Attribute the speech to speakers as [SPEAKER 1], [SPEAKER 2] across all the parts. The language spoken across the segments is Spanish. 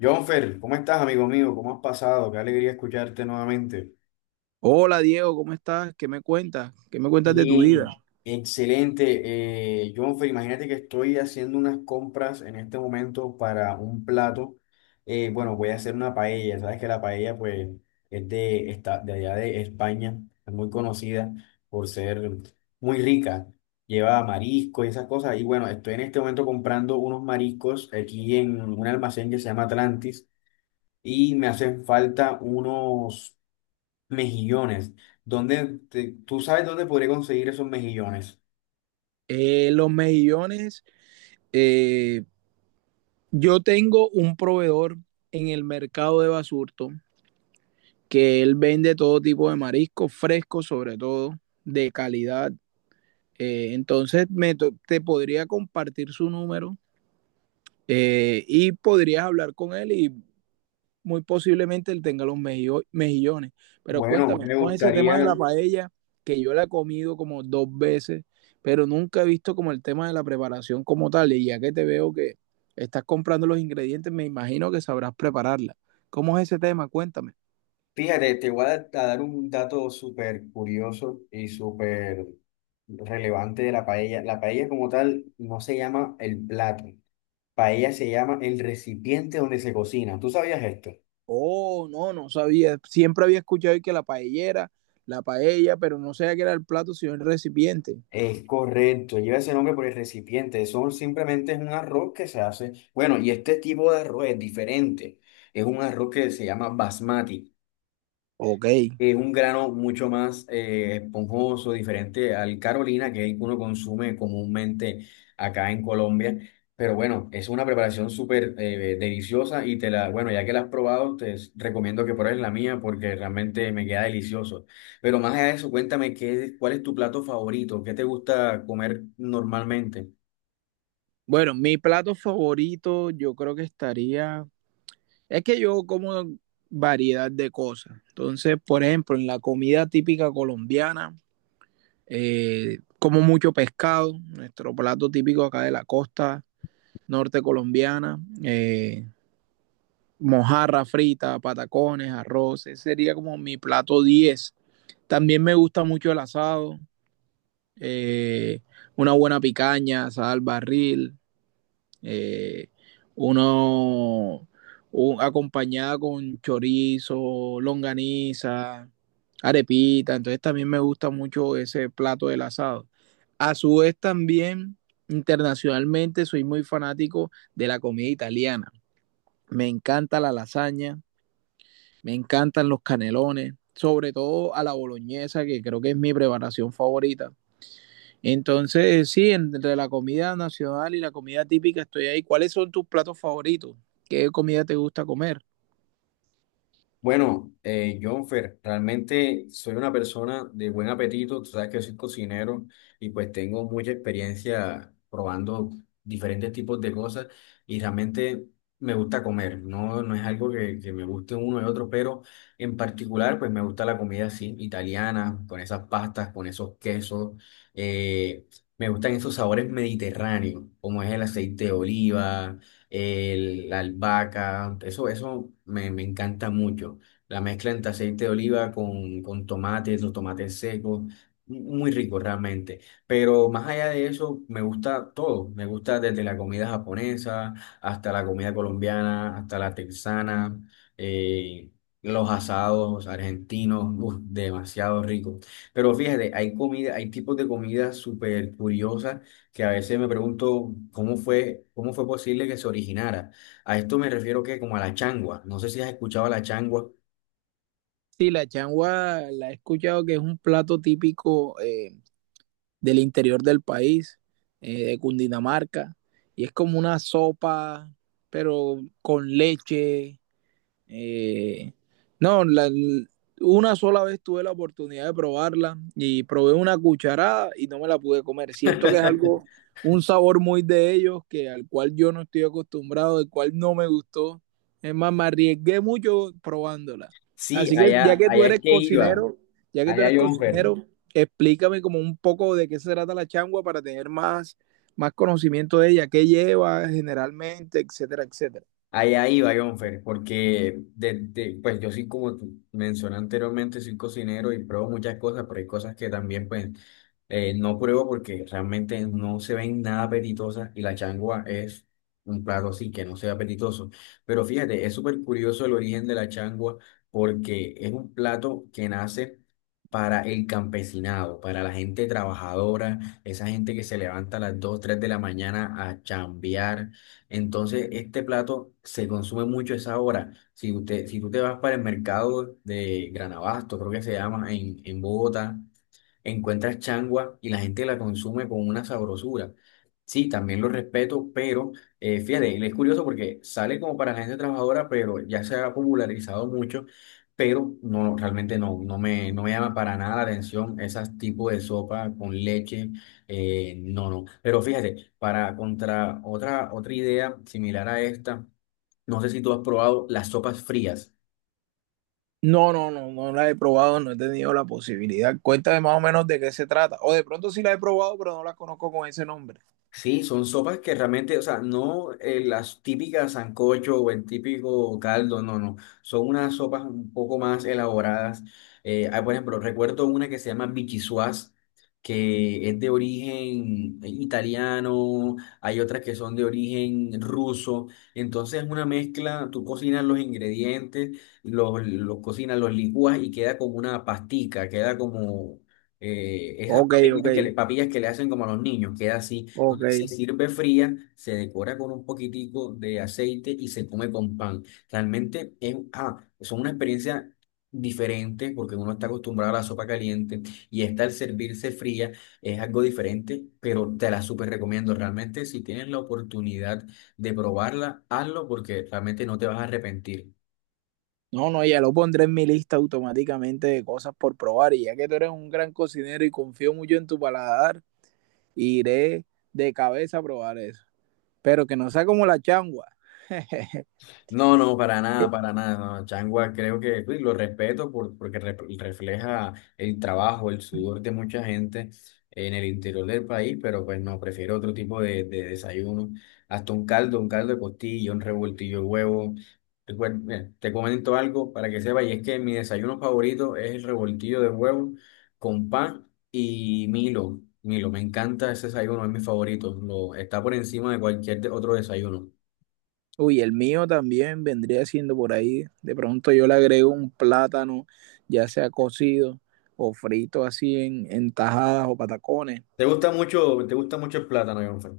[SPEAKER 1] Jonfer, ¿cómo estás, amigo mío? ¿Cómo has pasado? Qué alegría escucharte nuevamente.
[SPEAKER 2] Hola Diego, ¿cómo estás? ¿Qué me cuentas? ¿Qué me cuentas de tu vida?
[SPEAKER 1] Bien, excelente. Jonfer, imagínate que estoy haciendo unas compras en este momento para un plato. Bueno, voy a hacer una paella. Sabes que la paella, pues, es de allá de España. Es muy conocida por ser muy rica. Lleva marisco y esas cosas. Y bueno, estoy en este momento comprando unos mariscos aquí en un almacén que se llama Atlantis y me hacen falta unos. Mejillones. Tú sabes dónde podría conseguir esos mejillones?
[SPEAKER 2] Los mejillones, eh, yo tengo un proveedor en el mercado de Basurto que él vende todo tipo de mariscos frescos, sobre todo de calidad. Entonces te podría compartir su número y podrías hablar con él y muy posiblemente él tenga los mejillones. Pero
[SPEAKER 1] Bueno,
[SPEAKER 2] cuéntame,
[SPEAKER 1] me
[SPEAKER 2] ¿cómo es ese tema de
[SPEAKER 1] gustaría,
[SPEAKER 2] la paella? Que yo la he comido como dos veces, pero nunca he visto como el tema de la preparación como tal. Y ya que te veo que estás comprando los ingredientes, me imagino que sabrás prepararla. ¿Cómo es ese tema? Cuéntame.
[SPEAKER 1] fíjate, te voy a dar un dato súper curioso y súper relevante de la paella. La paella como tal no se llama el plato. Paella se llama el recipiente donde se cocina. ¿Tú sabías esto?
[SPEAKER 2] Oh, no, no sabía. Siempre había escuchado que la paellera, la paella, pero no sabía que era el plato, sino el recipiente.
[SPEAKER 1] Es correcto, lleva ese nombre por el recipiente. Son simplemente es un arroz que se hace. Bueno, y este tipo de arroz es diferente. Es un arroz que se llama basmati.
[SPEAKER 2] Ok.
[SPEAKER 1] Es un grano mucho más esponjoso, diferente al Carolina, que uno consume comúnmente acá en Colombia. Pero bueno, es una preparación súper deliciosa y bueno, ya que la has probado, recomiendo que pruebes la mía porque realmente me queda delicioso. Pero más allá de eso, cuéntame cuál es tu plato favorito, qué te gusta comer normalmente.
[SPEAKER 2] Bueno, mi plato favorito yo creo que estaría. Es que yo como variedad de cosas. Entonces, por ejemplo, en la comida típica colombiana, como mucho pescado, nuestro plato típico acá de la costa norte colombiana, mojarra frita, patacones, arroz, ese sería como mi plato 10. También me gusta mucho el asado, eh, una buena picaña, sal barril, eh, uno acompañada con chorizo, longaniza, arepita. Entonces también me gusta mucho ese plato del asado. A su vez también internacionalmente soy muy fanático de la comida italiana. Me encanta la lasaña, me encantan los canelones, sobre todo a la boloñesa, que creo que es mi preparación favorita. Entonces, sí, entre la comida nacional y la comida típica estoy ahí. ¿Cuáles son tus platos favoritos? ¿Qué comida te gusta comer?
[SPEAKER 1] Bueno, Jonfer, realmente soy una persona de buen apetito, tú sabes que soy cocinero y pues tengo mucha experiencia probando diferentes tipos de cosas y realmente me gusta comer, no, no es algo que me guste uno y otro, pero en particular pues me gusta la comida así, italiana, con esas pastas, con esos quesos, eh, me gustan esos sabores mediterráneos, como es el aceite de oliva la albahaca, eso, me encanta mucho. La mezcla entre aceite de oliva con tomates, los tomates secos, muy rico realmente. Pero más allá de eso, me gusta todo. Me gusta desde la comida japonesa hasta la comida colombiana, hasta la texana, eh, los asados argentinos, uf, demasiado rico. Pero fíjate, hay tipos de comida súper curiosas que a veces me pregunto cómo cómo fue posible que se originara. A esto me refiero que como a la changua. No sé si has escuchado a la changua.
[SPEAKER 2] Sí, la changua la he escuchado que es un plato típico del interior del país, de Cundinamarca, y es como una sopa, pero con leche. Eh, no, la- una sola vez tuve la oportunidad de probarla y probé una cucharada y no me la pude comer. Siento que es algo, un sabor muy de ellos, que al cual yo no estoy acostumbrado, el cual no me gustó. Es más, me arriesgué mucho probándola.
[SPEAKER 1] Sí,
[SPEAKER 2] Así que ya que tú
[SPEAKER 1] allá es
[SPEAKER 2] eres
[SPEAKER 1] que iba,
[SPEAKER 2] cocinero, ya que tú
[SPEAKER 1] allá
[SPEAKER 2] eres
[SPEAKER 1] Jonfer.
[SPEAKER 2] cocinero, explícame como un poco de qué se trata la changua para tener más, más conocimiento de ella, qué lleva generalmente, etcétera, etcétera.
[SPEAKER 1] Allá iba, Jonfer, porque desde, pues yo sí, como tú mencioné anteriormente, soy cocinero y pruebo muchas cosas, pero hay cosas que también, pues, no pruebo porque realmente no se ven nada apetitosas y la changua es un plato así que no sea apetitoso. Pero fíjate, es súper curioso el origen de la changua porque es un plato que nace para el campesinado, para la gente trabajadora, esa gente que se levanta a las 2 3 de la mañana a chambear entonces, este plato se consume mucho a esa hora. Si usted, si tú te vas para el mercado de Granabasto, creo que se llama, en Bogotá, encuentras changua y la gente la consume con una sabrosura. Sí, también lo respeto, pero fíjate, es curioso porque sale como para la gente trabajadora, pero ya se ha popularizado mucho, pero no, realmente no, no me llama para nada la atención esas tipos de sopa con leche, no, no. Pero fíjate, para contra otra idea similar a esta, no sé si tú has probado las sopas frías.
[SPEAKER 2] No, no, no, no la he probado, no he tenido la posibilidad. Cuéntame más o menos de qué se trata. O de pronto sí la he probado, pero no la conozco con ese nombre.
[SPEAKER 1] Sí, son sopas que realmente, o sea, no las típicas sancocho o el típico caldo, no, no. Son unas sopas un poco más elaboradas. Por ejemplo, recuerdo una que se llama bichisuas, que es de origen italiano, hay otras que son de origen ruso. Entonces es una mezcla, tú cocinas los ingredientes, los cocinas, los licúas y queda como una pastica, queda como… esas
[SPEAKER 2] Ok, ok,
[SPEAKER 1] papillas papillas que le hacen como a los niños, queda así.
[SPEAKER 2] ok.
[SPEAKER 1] Entonces se sirve fría, se decora con un poquitico de aceite y se come con pan. Realmente es, ah, son una experiencia diferente porque uno está acostumbrado a la sopa caliente y esta al servirse fría es algo diferente, pero te la súper recomiendo. Realmente si tienes la oportunidad de probarla, hazlo porque realmente no te vas a arrepentir.
[SPEAKER 2] No, no, ya lo pondré en mi lista automáticamente de cosas por probar. Y ya que tú eres un gran cocinero y confío mucho en tu paladar, iré de cabeza a probar eso. Pero que no sea como la changua.
[SPEAKER 1] No, no, para nada, para nada. No. Changua creo que uy, lo respeto porque refleja el trabajo, el sudor de mucha gente en el interior del país, pero pues no, prefiero otro tipo de desayuno. Hasta un caldo de costilla, un revoltillo de huevo. Mira, te comento algo para que sepas, y es que mi desayuno favorito es el revoltillo de huevo con pan y Milo. Milo, me encanta ese desayuno, es mi favorito. Lo, está por encima de cualquier otro desayuno.
[SPEAKER 2] Uy, el mío también vendría siendo por ahí. De pronto yo le agrego un plátano, ya sea cocido o frito así en tajadas o patacones.
[SPEAKER 1] Te gusta mucho el plátano, Jonfer.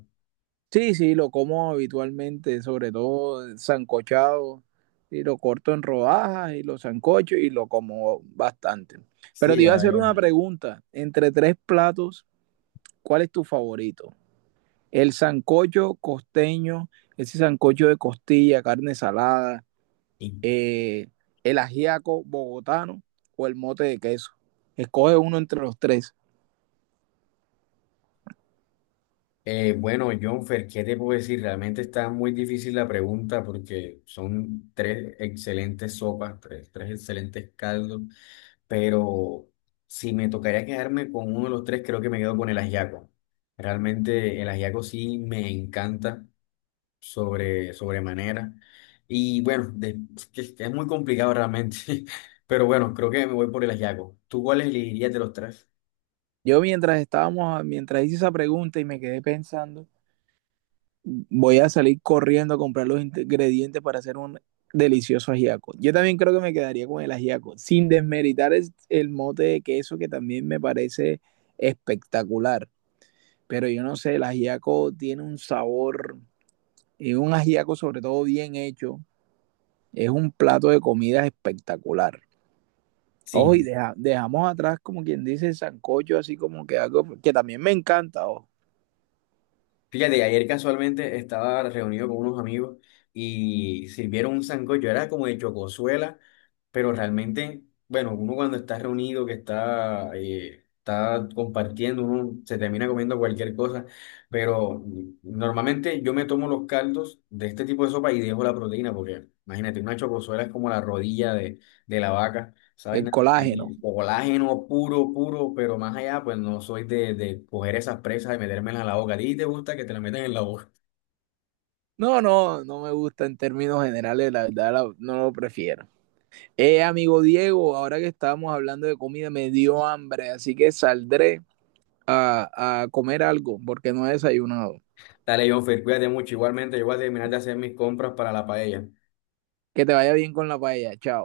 [SPEAKER 2] Sí, sí, lo como habitualmente, sobre todo sancochado, y lo corto en rodajas y lo sancocho y lo como bastante. Pero
[SPEAKER 1] Sí,
[SPEAKER 2] te iba a
[SPEAKER 1] ya
[SPEAKER 2] hacer
[SPEAKER 1] veo.
[SPEAKER 2] una pregunta. Entre tres platos, ¿cuál es tu favorito? El sancocho costeño, ese sancocho de costilla, carne salada,
[SPEAKER 1] Y,
[SPEAKER 2] eh, el ajiaco bogotano o el mote de queso. Escoge uno entre los tres.
[SPEAKER 1] bueno, Jonfer, ¿qué te puedo decir? Realmente está muy difícil la pregunta porque son tres excelentes sopas, tres excelentes caldos, pero si me tocaría quedarme con uno de los tres, creo que me quedo con el ajiaco. Realmente el ajiaco sí me encanta sobremanera. Y bueno, es que es muy complicado realmente, pero bueno, creo que me voy por el ajiaco. ¿Tú cuál elegirías de los tres?
[SPEAKER 2] Yo mientras estábamos, mientras hice esa pregunta y me quedé pensando, voy a salir corriendo a comprar los ingredientes para hacer un delicioso ajiaco. Yo también creo que me quedaría con el ajiaco, sin desmeritar el mote de queso que también me parece espectacular. Pero yo no sé, el ajiaco tiene un sabor, y un ajiaco sobre todo bien hecho, es un plato de comida espectacular. Oh, y
[SPEAKER 1] Sí,
[SPEAKER 2] dejamos atrás, como quien dice, el sancocho, así como que algo que también me encanta. Oh,
[SPEAKER 1] fíjate, ayer casualmente estaba reunido con unos amigos y sirvieron un sancocho, era como de chocosuela, pero realmente, bueno, uno cuando está reunido, que está, está compartiendo, uno se termina comiendo cualquier cosa, pero normalmente yo me tomo los caldos de este tipo de sopa y dejo la proteína, porque imagínate, una chocosuela es como la rodilla de la vaca, ¿sabes?
[SPEAKER 2] el colágeno.
[SPEAKER 1] Sí, colágeno puro, puro, pero más allá, pues no soy de coger esas presas y metérmelas en la boca. ¿A ti te gusta que te la metan en la boca?
[SPEAKER 2] No, no, no me gusta en términos generales, la verdad no lo prefiero. Amigo Diego, ahora que estábamos hablando de comida, me dio hambre, así que saldré a comer algo porque no he desayunado.
[SPEAKER 1] Dale, Jonfer, cuídate mucho. Igualmente, yo voy a terminar de hacer mis compras para la paella.
[SPEAKER 2] Que te vaya bien con la paella, chao.